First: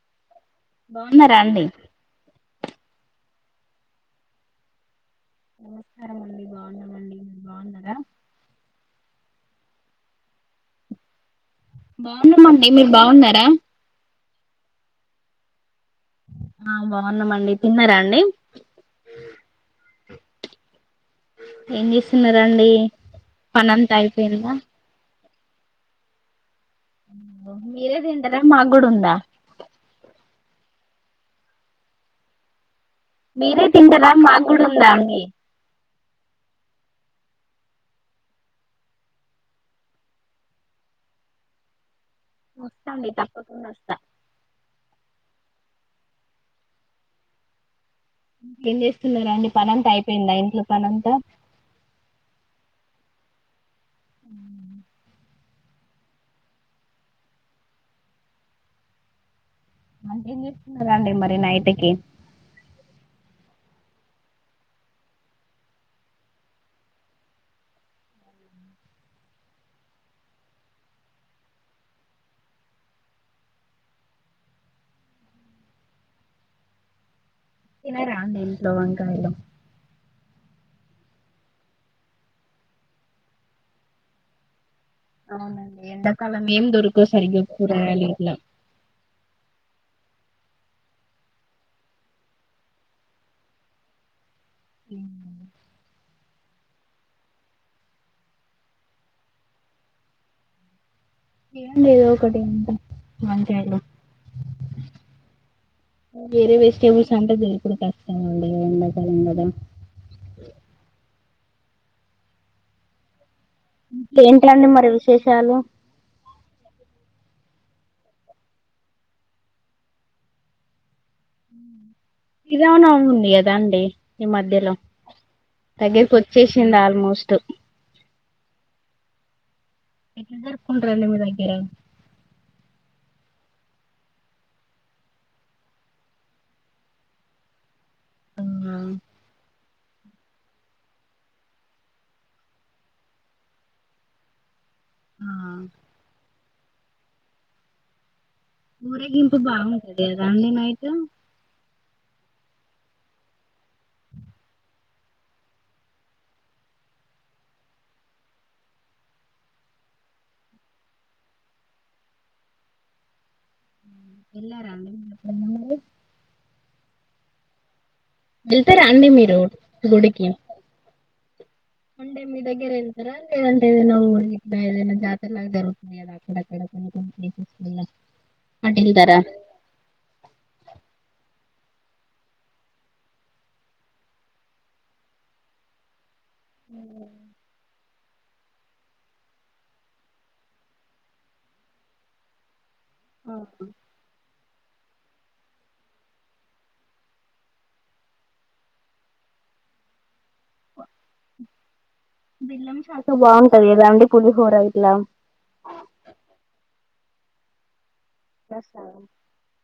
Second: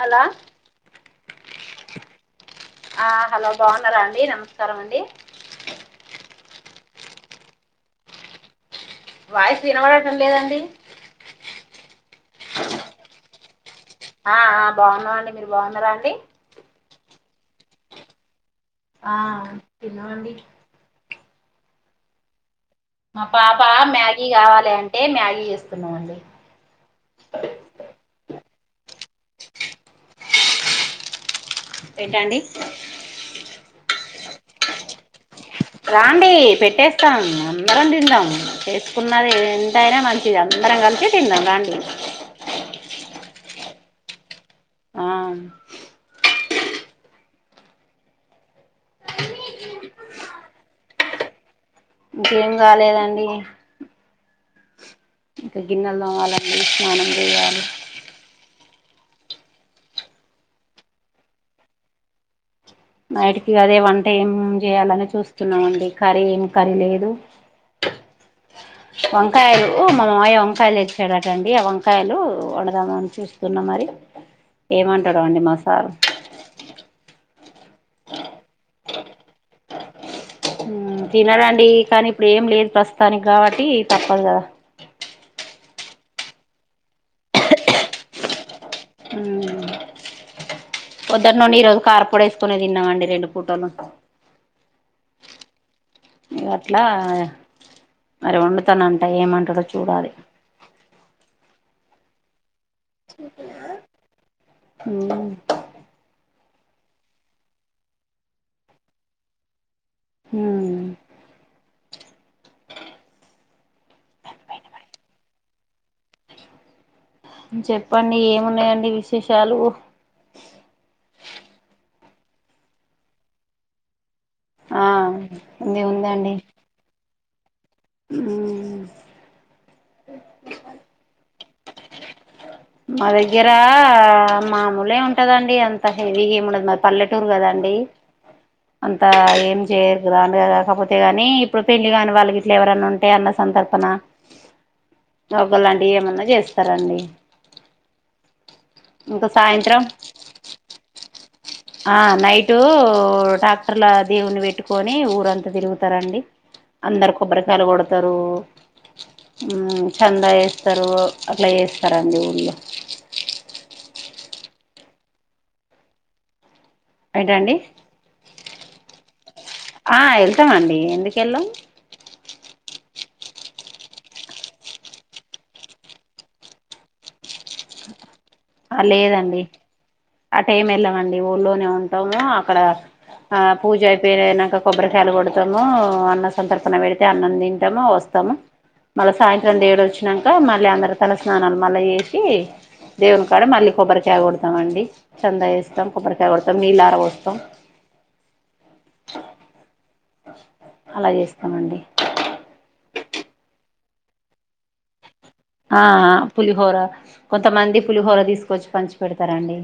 హలా బాగున్నారండి ఆ హలో బాగున్నారా అండి నమస్కారం అండి నమస్కారం అండి బాగున్నానండి మీరు బాగున్నారా వాయిసు వినబడటం లేదండి బాగున్నామండి మీరు బాగున్నారా ఆ బాగున్నాండి మీరు బాగున్నారా అండి ఆ బాగున్నామండి తిన్నారా అండి ఆ తిన్నామండి ఏం చేస్తున్నారండి. మా పాప పనంతా మ్యాగీ అయిపోయిందా కావాలి అంటే మ్యాగీ చేస్తున్నామండి. మాగడుందా. ఏంటండి మాకుడుందా అండి రండి పెట్టేస్తాం అందరం తిందాం. చేసుకున్నది ఎంతైనా మంచిది అందరం కలిసి తిందాం రండి. [unintelligible] [unintelligible] ఆ ఏం చేస్తున్నారా అండి పనంతా అయిపోయిందా, ఇంట్లో పనంతా. ఇంకేం కాలేదండి. ఇంకా గిన్నెలు తోమలండి. స్నానం చేయాలి అంటేం చేస్తున్నదండి మరి నైట్కి నైటికి అదే వంట ఏం చేయాలని చూస్తున్నామండి. కర్రీ ఏం కరీ లేదు. వంకాయలు మా మావయ వంకాయలు తెచ్చాడటండి ఆ వంకాయలు వండదామ అని చూస్తున్నా మరి ఏమంటాడు అండి మా సారు. తినరా అండి ఇంట్లో వంకాయలు ఊ తినడండి కానీ ఇప్పుడు ఏం లేదు ప్రస్తుతానికి కాబట్టి తప్పదు కదా. అవునండి ఎంతకాలం ఏం దొరుకవు సరిగా కూరాగాయలు ఇంట్లో. అ పొద్దటి నుండి ఈ రోజు కార్పడి వేసుకునే తిన్నామండి రెండు పూటలు. ఇ ఇ అట్లా మరి వండుతాన అంట ఏమంటాడో చూడాలి. ఏండిద ఒకటి అంత అ ఊ వేరే వెజిటేబుల్స్ అంటే జరుపుడు కష్టం గా ఉంది ఎండకాలం కదా. హ్మ్ ఏట్లండి మరి విశేషాలు చెప్పండి ఏమున్నాయండి విశేషాలు ఇద అనా ఉంది కదా అండి ఈ మధ్యలో ఆ ఉంది దగ్గరికి వచ్చేసింది ఆల్మోస్ట్. ఊ ఎట్లా జరుపుకుంటారండి మీదగ ఏం మా దగ్గర మాముూలే ఉంటదండి. అంత హెవీ ఏముండదు మాది పల్లెటూరు కదండి. ఆ అంతా ఏం చేయరు కదా అగా కాకపోతే గాని ఇప్పుడు పెళ్లి గాని వాళ్ళకి ఇట్లా ఎవరనా ఉంటే అన్న సంతర్పన. ఆ మగలాండి ఏమన్నా చేస్తా సరండి ఊరేగింపు సాయంత్రం బాగుంటంది అద అండి నైట్ ఆ నైటు ట్రాక్టర్ల దేవుని పెట్టుకొని ఊరంతా తిరుగుతారండి అందరు కొబ్బరికాయలు కొడతారు చంద వేస్తారు అట్లా వేస్తారండి ఇంగ ఎలారండీ [unintelligible] ఏంటండి వెళ్తారా అండి మీరు ఆ గుడికి వెళ్తామండి ఎందుకు కేలం అంటే మీ దగ్గర వెళ్తారా లేదంటే ఏదైనా ఊరికి బయలనా జాతర లాగా జరుగుతుంది కదా అక్కడక్కడ కొన్ని కొన్ని ప్లేసెస్ల అ లేదండి ఆ టైం వెళ్ళవండి ఊలోనే ఉంటాము అక్కడ ఆ పూజ అయిపోయినాక కొబ్బరికాయలు కొడతాము అన్న సంతర్పణ పెడితే అన్నం తింటాము వస్ స్తాము మళ్ళా సాయంత్రండేడు వచ్చినాక మళ్ళీ అందరి తలస్నానాలు మళ్ళీ చేసి ఆ దేవునుకాడా మళ్లి కొబ్బరకాయ కోడ్ త్తమండి చంద వేస్తాం కొబ్బరికాయ కొడతాం నీళ్ళర పోస్తాం అలాచేస్ చెమండి బిల్లం చాఖ బాగుంటది కదండీ పులిహోర ఇట్లా ఆ పులిహోర కొంతమంది పులిహోర తీసుకొచ్చి పంచి పెడతారాండి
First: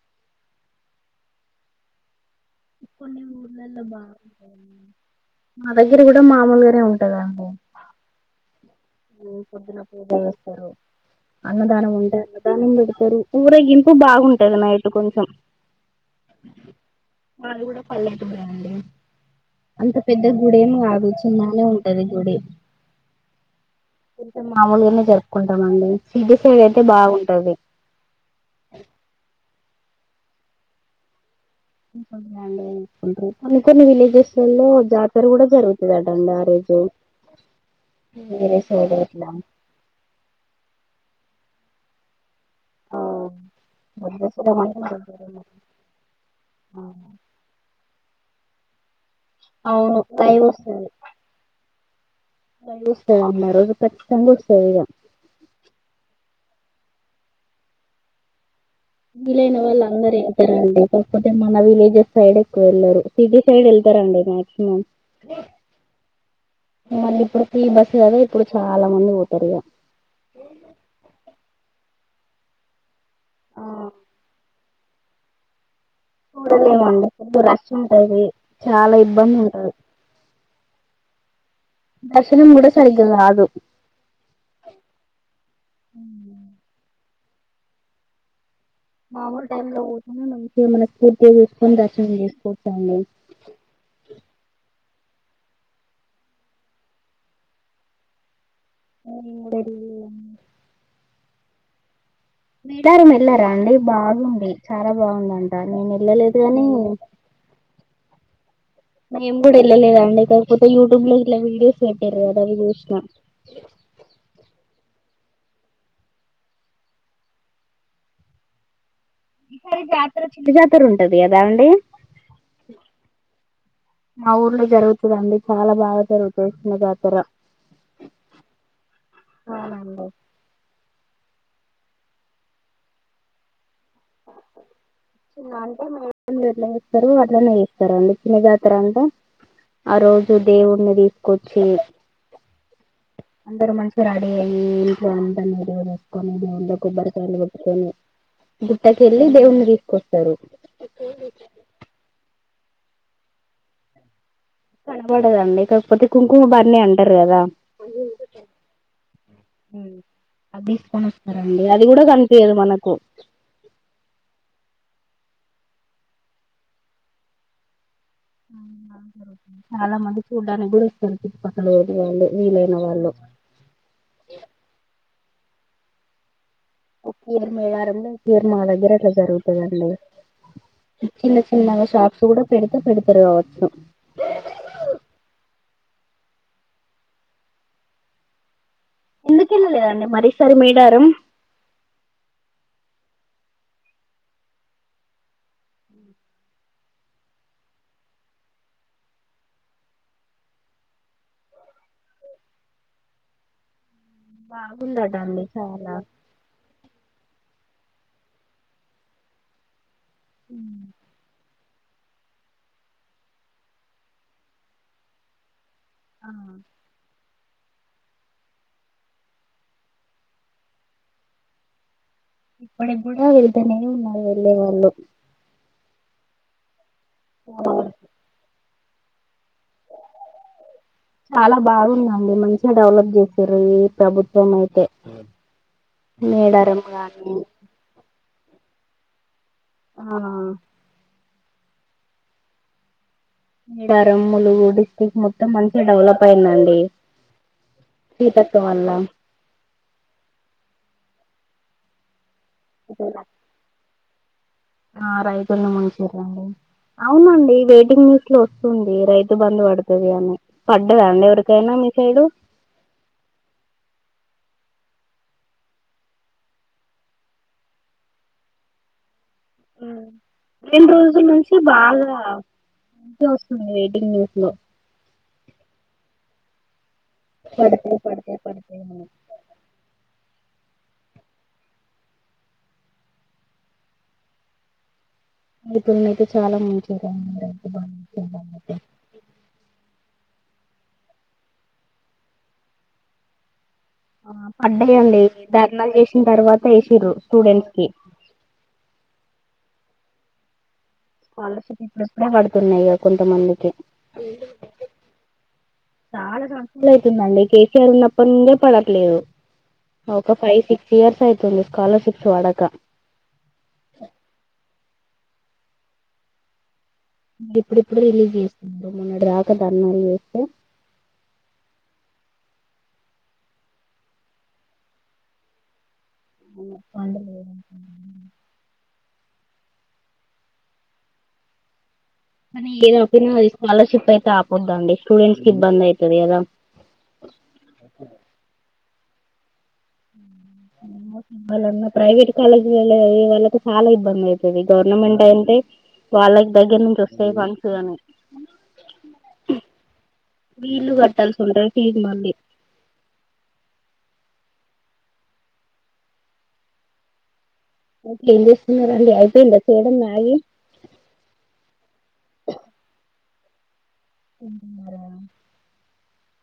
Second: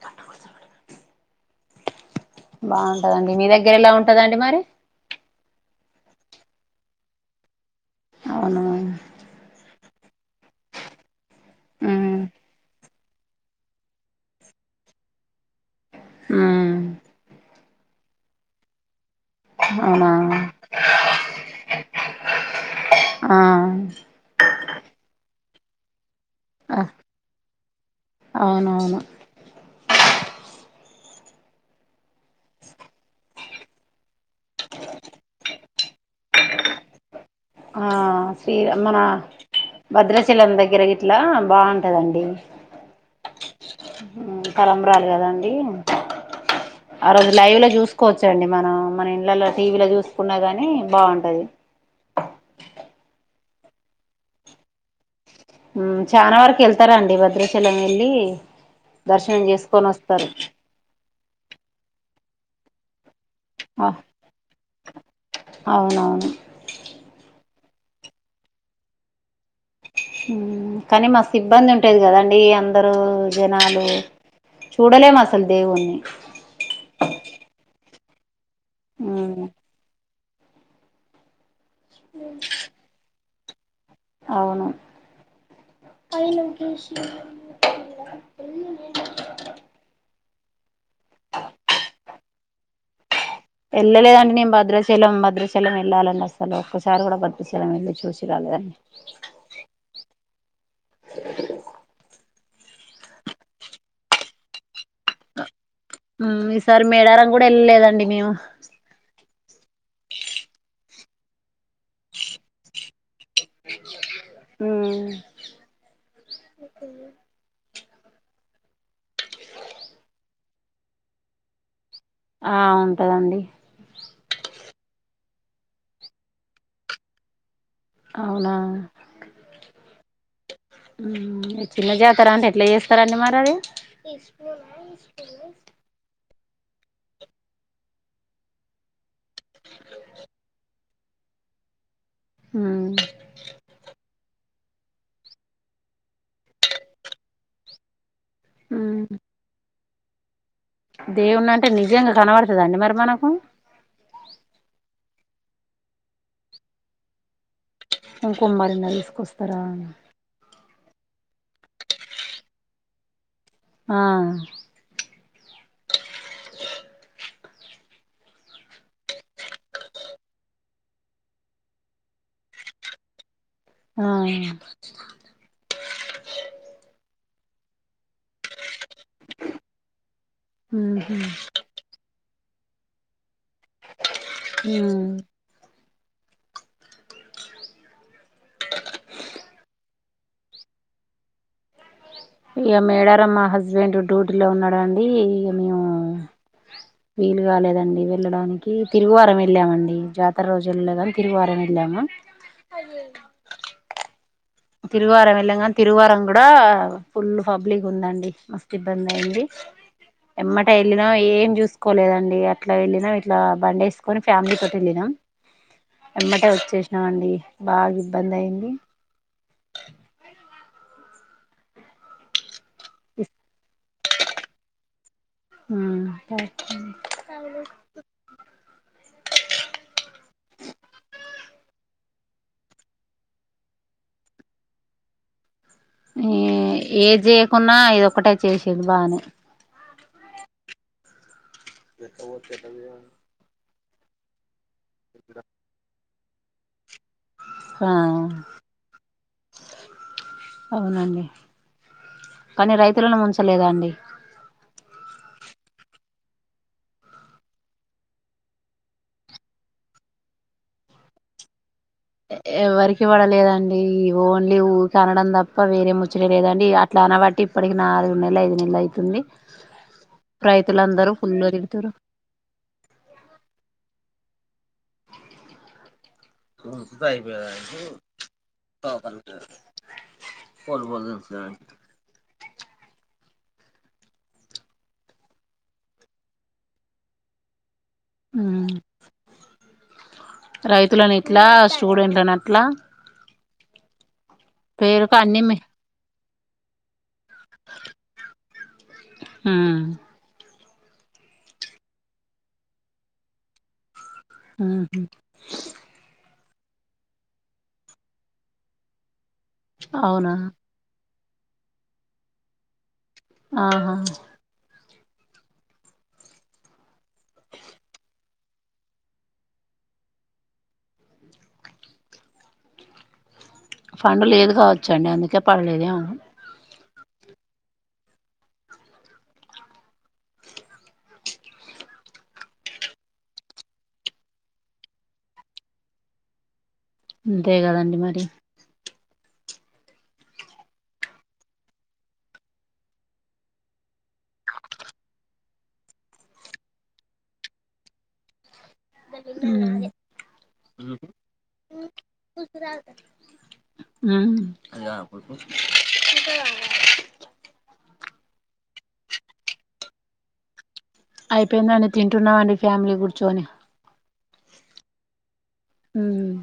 [unintelligible] కొన్ని బాగుంటదండి మీ దగ్గర ఊర్లలో ఎలా బాగా ఉంటదండి మరి మా దగ్గర కూడా మామూలు గానే ఉంటదండి అవును పొద్దిన ఏద వస్తారు అన్నదాం ఉంట మ్మ్ అన్నదాండు ఊరగింపు బాగుంటంది నైట్ కొంచెం మ్మ్ మాది కూడా పల్లె ఓకే అండి అంత పెద్ద అవునా గుడేం కాదు చిన్నగ నే ఉంటది గుడి ఆ ఎంతమ మామూల్ గానే జరుపుకుంటాం అండి సిద్ధసైడ్ అయితే బాగుంటది అవునువును అండి కొన్ని కొన్ని విలేజెస్లలో జాతర కూడా జరుగుతద అంట ఆ రోజు ఆ శ్రీ వేరే సైడ్ మన ఇట్లా భద్రాచీలం దగ్గరకి ఇట్లా బాగుంటదండి వదిలేసడం అంటే తాళంబ్రాలు కదండి ఆ రోజు లైవ్ లో చూసుకు చ్చండి మనం మన ఇల్లల టీవీలో అవును చూసుకున్నా లైవ్ గాని బాగుంటది న్నారు కచ్చితంగా వస్తాది యిగా చనా వరకు వెళ్తారండి భద్రాచలం వెళ్ళి దర్శనం వీలైన వాళ్ళు చేసుకొని అందరూ వస్తారు ఇంటరండి మన విలేజెస్ సైడ్ ఎక్కువ వెళ్లరు సిటీ సైడ్ వెళ్తారండి మక్సిమం అవునవును మళ్ళీ ఇప్పుడు ఫ్రీ బస్సు కదా ఇప్పుడు చాలా మంది పోతారుద కానీ మస్త్ ఇబ్బంది ఉంట దు కదండి అందరు జనాలు చూడలేం అసలు దేవున్ని చడలేవండి కొ రష్ ఉంటది చాలా ఇబ్బంది ఉంటది దర్శనం కూడ సరిగ్గగాదు అవును [inaudible] మామలు టైంలో పోతేనె మంచిగ మనస్ఫూర్తిగా చసుకొని దర్శన చేసుకోవచ్చండి చలం భద్రచలం వెళ్ళాలండి అసలు ఒక్కసారి కూడా భద్రచలం వెళ్ళి చూసి రాలేదని మన్ కూడా ఎల్లి విడారం వెళ్లరా అండి బాగుంది చాలా బాగుందంట నేను వెళ్ళలేదు కాని ఈసారి మేడారం కూడా వెళ్ళలేదండి మేము మేం కూడా వెళ్ళలేదా అండి కాకపోతే యూట్యూబ్ లో ఇలా వీడియోస్ పెట్టారు కదావి చూసినా మ్మహ్ మ్మ్ ఈసారి జాతర చిన్న జాతర ఉంటది కదా అండి ఆ ఉంటదండి మా ఊర్లో జరుగుతుందండి చాలా బాగా జరుగుతుది చిన్న జాతర అవునా అవునండి చిన్న జాతార అంటే ఎట్లా చేస్తారడి మరది ఈ స్కూల్ స్కూల్ ఎట్లా ఇస్తారు అట్లనే ఇస్తారు అండి చిన్న జాతర అంటే ఆ రోజు దేవుడిని తీసుకొచ్చి మ్మ్ అందరు మంచిగా రెడీ అయ్యి ట్లో ఉంట మీరు వసుక్కొని బంట కొబ్బరికాయలు కొట్కొని గుట్టకి ఎలి దేవున్ని తీసుకో సరు దేవున్నా అంటే నిజంగా కనబడతుంది అదా అన్ని మరిమానకు కనబడదండి కాకపోతే కుంకుమ బన్ని అంటారు కదా ఇంకమ్మడినా తీసుకొస్తారా అని అది తీసుకొని వస్తారండి అది కూడా కనిపించదు మనకు ఆ రుగుతుంది చాలా మంది చూడ్డానికి కూడా ఇస్తారు చుట్టుక్కల పోడి వాళ్ళు వీలైన వాళ్ళు ఆ కేర్మలారంంద కేర్ మాాల దగ్రట్ జరుగుతుందండి మ్మ్ హ్మ్ చిన్న చిన్నగా చ కూడా పెడతే పెడతారు కాబట్టి అ ఎందుకు వెళ్ళలేదండి మరసారి మీడారం ఇక మేడారం మా హస్బెండ్ డ్యూటీలో ఉన్నాడంండి ఇక మేము వీలు కాలేదండి వెళ్ళడానికి తిరుగువారం వెళ్ళామండి జాతర రోజు వెళ్ళలేదని తిరుగువారం వెళ్ళాము బాగుందట తిరువారం అండి వెళ్ళంగా చాలా తిరువారం కూడా ఫుల్లు పబ్లిక్ ఉందండి మస్తు ఇబ్బంది అయ్యింది ఎమ్మటే ఎళ్ళినాం ఏం చూసు కోలేదండి అట్లా వెళ్ళినాం ఇట్లా బండ వేసుకొని ఫ్యామిలీ తోటి వెళ్ళినాం ఆ ఎమ్మట వచ్చేసినావండి బాగిబ్బంద్ అయ్యింది ఇప్పటికి కూడా వెళ్తానే ఉన్నారు వెళ్ళే వాళ్ళు ప్యాకింగ్ చాలా బావుందండి మంచిగా డెవలప్ చేసారు ఈ ప్రభుత్వం అయితే ఏ మేడారం ఏంది గానీ చేయకున్నా ఇదొక్కటే చేసిడు బానే ఆహా [unintelligible] [unintelligible] రమ్ములు గుడి [inaudible] మొత్తం మంచిగా డవలప్ పైనండి ఆ అవునండి కానీ రైతులను ముంచలేదండి ఆ రైతుని ముంచిరండి అవునండి వెయిటింగ్ లిస్ట్ లో వస్తుంది రైతు బందు పడతది అని పడ్డాదా అండి ఎవరికైనా మీక్ ఎ ఎవరికి పడలేదండి ఈ ఓన్ ఇ ఊకే అనడం తప్ప వేరే ముచ్చటే లేదండి అట్లా అనవట్టి ఇప్పటికి నాలుగు నెల ఐదు నెల అయితుంది మ్మ్ రెండ్ రైతులందరూ రోజుల ఫుల్లు నుంచి తిడుతురు బాగ మంచిగ వస్తుంది వెయిటింగ్ లిస్ట్ లో ఆ అంతా అయిపోయే పడతాయి పడతాయి పడతాయి అని [unintelligible] పొడుపొన్సా ఇతన్నైతే చాలా ముంచారండి మ్మ్ రైతులన్ ఇట్లా స్టూడెంట్లన్ అట్లా ఆ పేరుకు పడ్డాయండి అన్ని మీ ధర్నాలు చేషి దీన్ తర్వాత ఎష్ రు స్టూడెంట్స్కి ఆ స్కాలర్షిప్ ఇప్పుడ్ ఇప్పుడే పడుతున్నాయి కొంతమందికి ఆహు అస్ల్ అయితుందండి కేసీఆర్ ఉన్నప్పడనుండే పడట్లేదు ఒక అవునా ఫైవ్ సిక్స్ ఇయర్స్ అయితుం తుంది స్కాలర్షిప్స్ పడక ఆహా మరి ఇప్పుడుప్పుడు రిలీజ్ చేస్తుండు మొన్నటి దాక ధర్నాలు చేస్తే ఫండ్ లేదు కావచ్చు అండి అందుకే పడలేదేమొ ఫండ్ లేదు [inaudible] మనీ ఏదో ఒపీనియన్ ఈ స్కాలర్షిప్ అయితే ఆపోద్దండి స్టూడెంట్స్ కి ఇబ్బంది అయితది కదా అంతే కదండి మరి రావాలన్నా ప్రైవేట్ కాలేజ్ వేళ్ళే వాళ్ళకు చాలా ఇబ్బంది అయిత ఇది గవర్నమెంట్ అంటే వాళ్ళకి దగ్గర నుంచి వస్తాయి ఫండ్సుగాని ఉమ్ వీళ్లు కట్టాల్సుంటాయి ఫీజు మళ్ళీ [inaudible] అయితే ఏం చేస్తున్నరండి అయిపోయిందా చేయడం మాగీ అయిపోయిందని తింటున్నా అండి ఫ్యామిలీ గుడ్ చోని తింటున్నారా మ్మ్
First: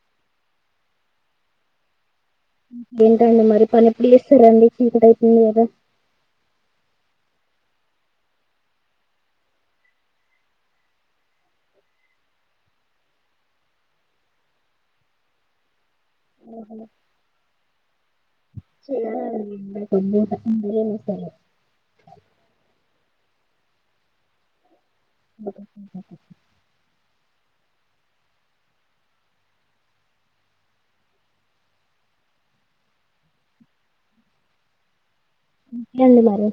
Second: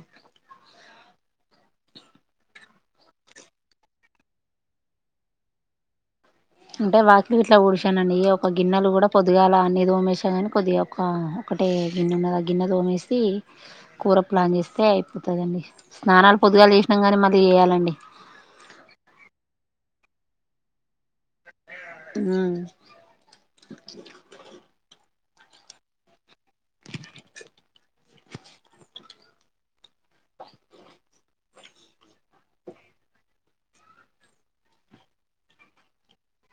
మ్మ్ ఏంటండి మరి పని ఎప్పుడు చేస్తారండి చీకట అయితుంది కదా అంటే వాకిలు గిట్లా ఊడిశానండి ఇగ ఒక గిన్నెలు కూడా పొద్దుగాల అన్ని తోమెషిన కాని కొద్దిగా ఒక ఒకటే గిన్నె ఉన్నది ఆ గిన్నె తోమేసి కూర ప్లాన్ చేస్తే అయిపోతందండి స్నానాలు పొదుగాలు చేషినం కానీ మళ్ళీ చేయాలండి కొంద [unintelligible] మీరేం చేస్తారు అ అ లేదు మరి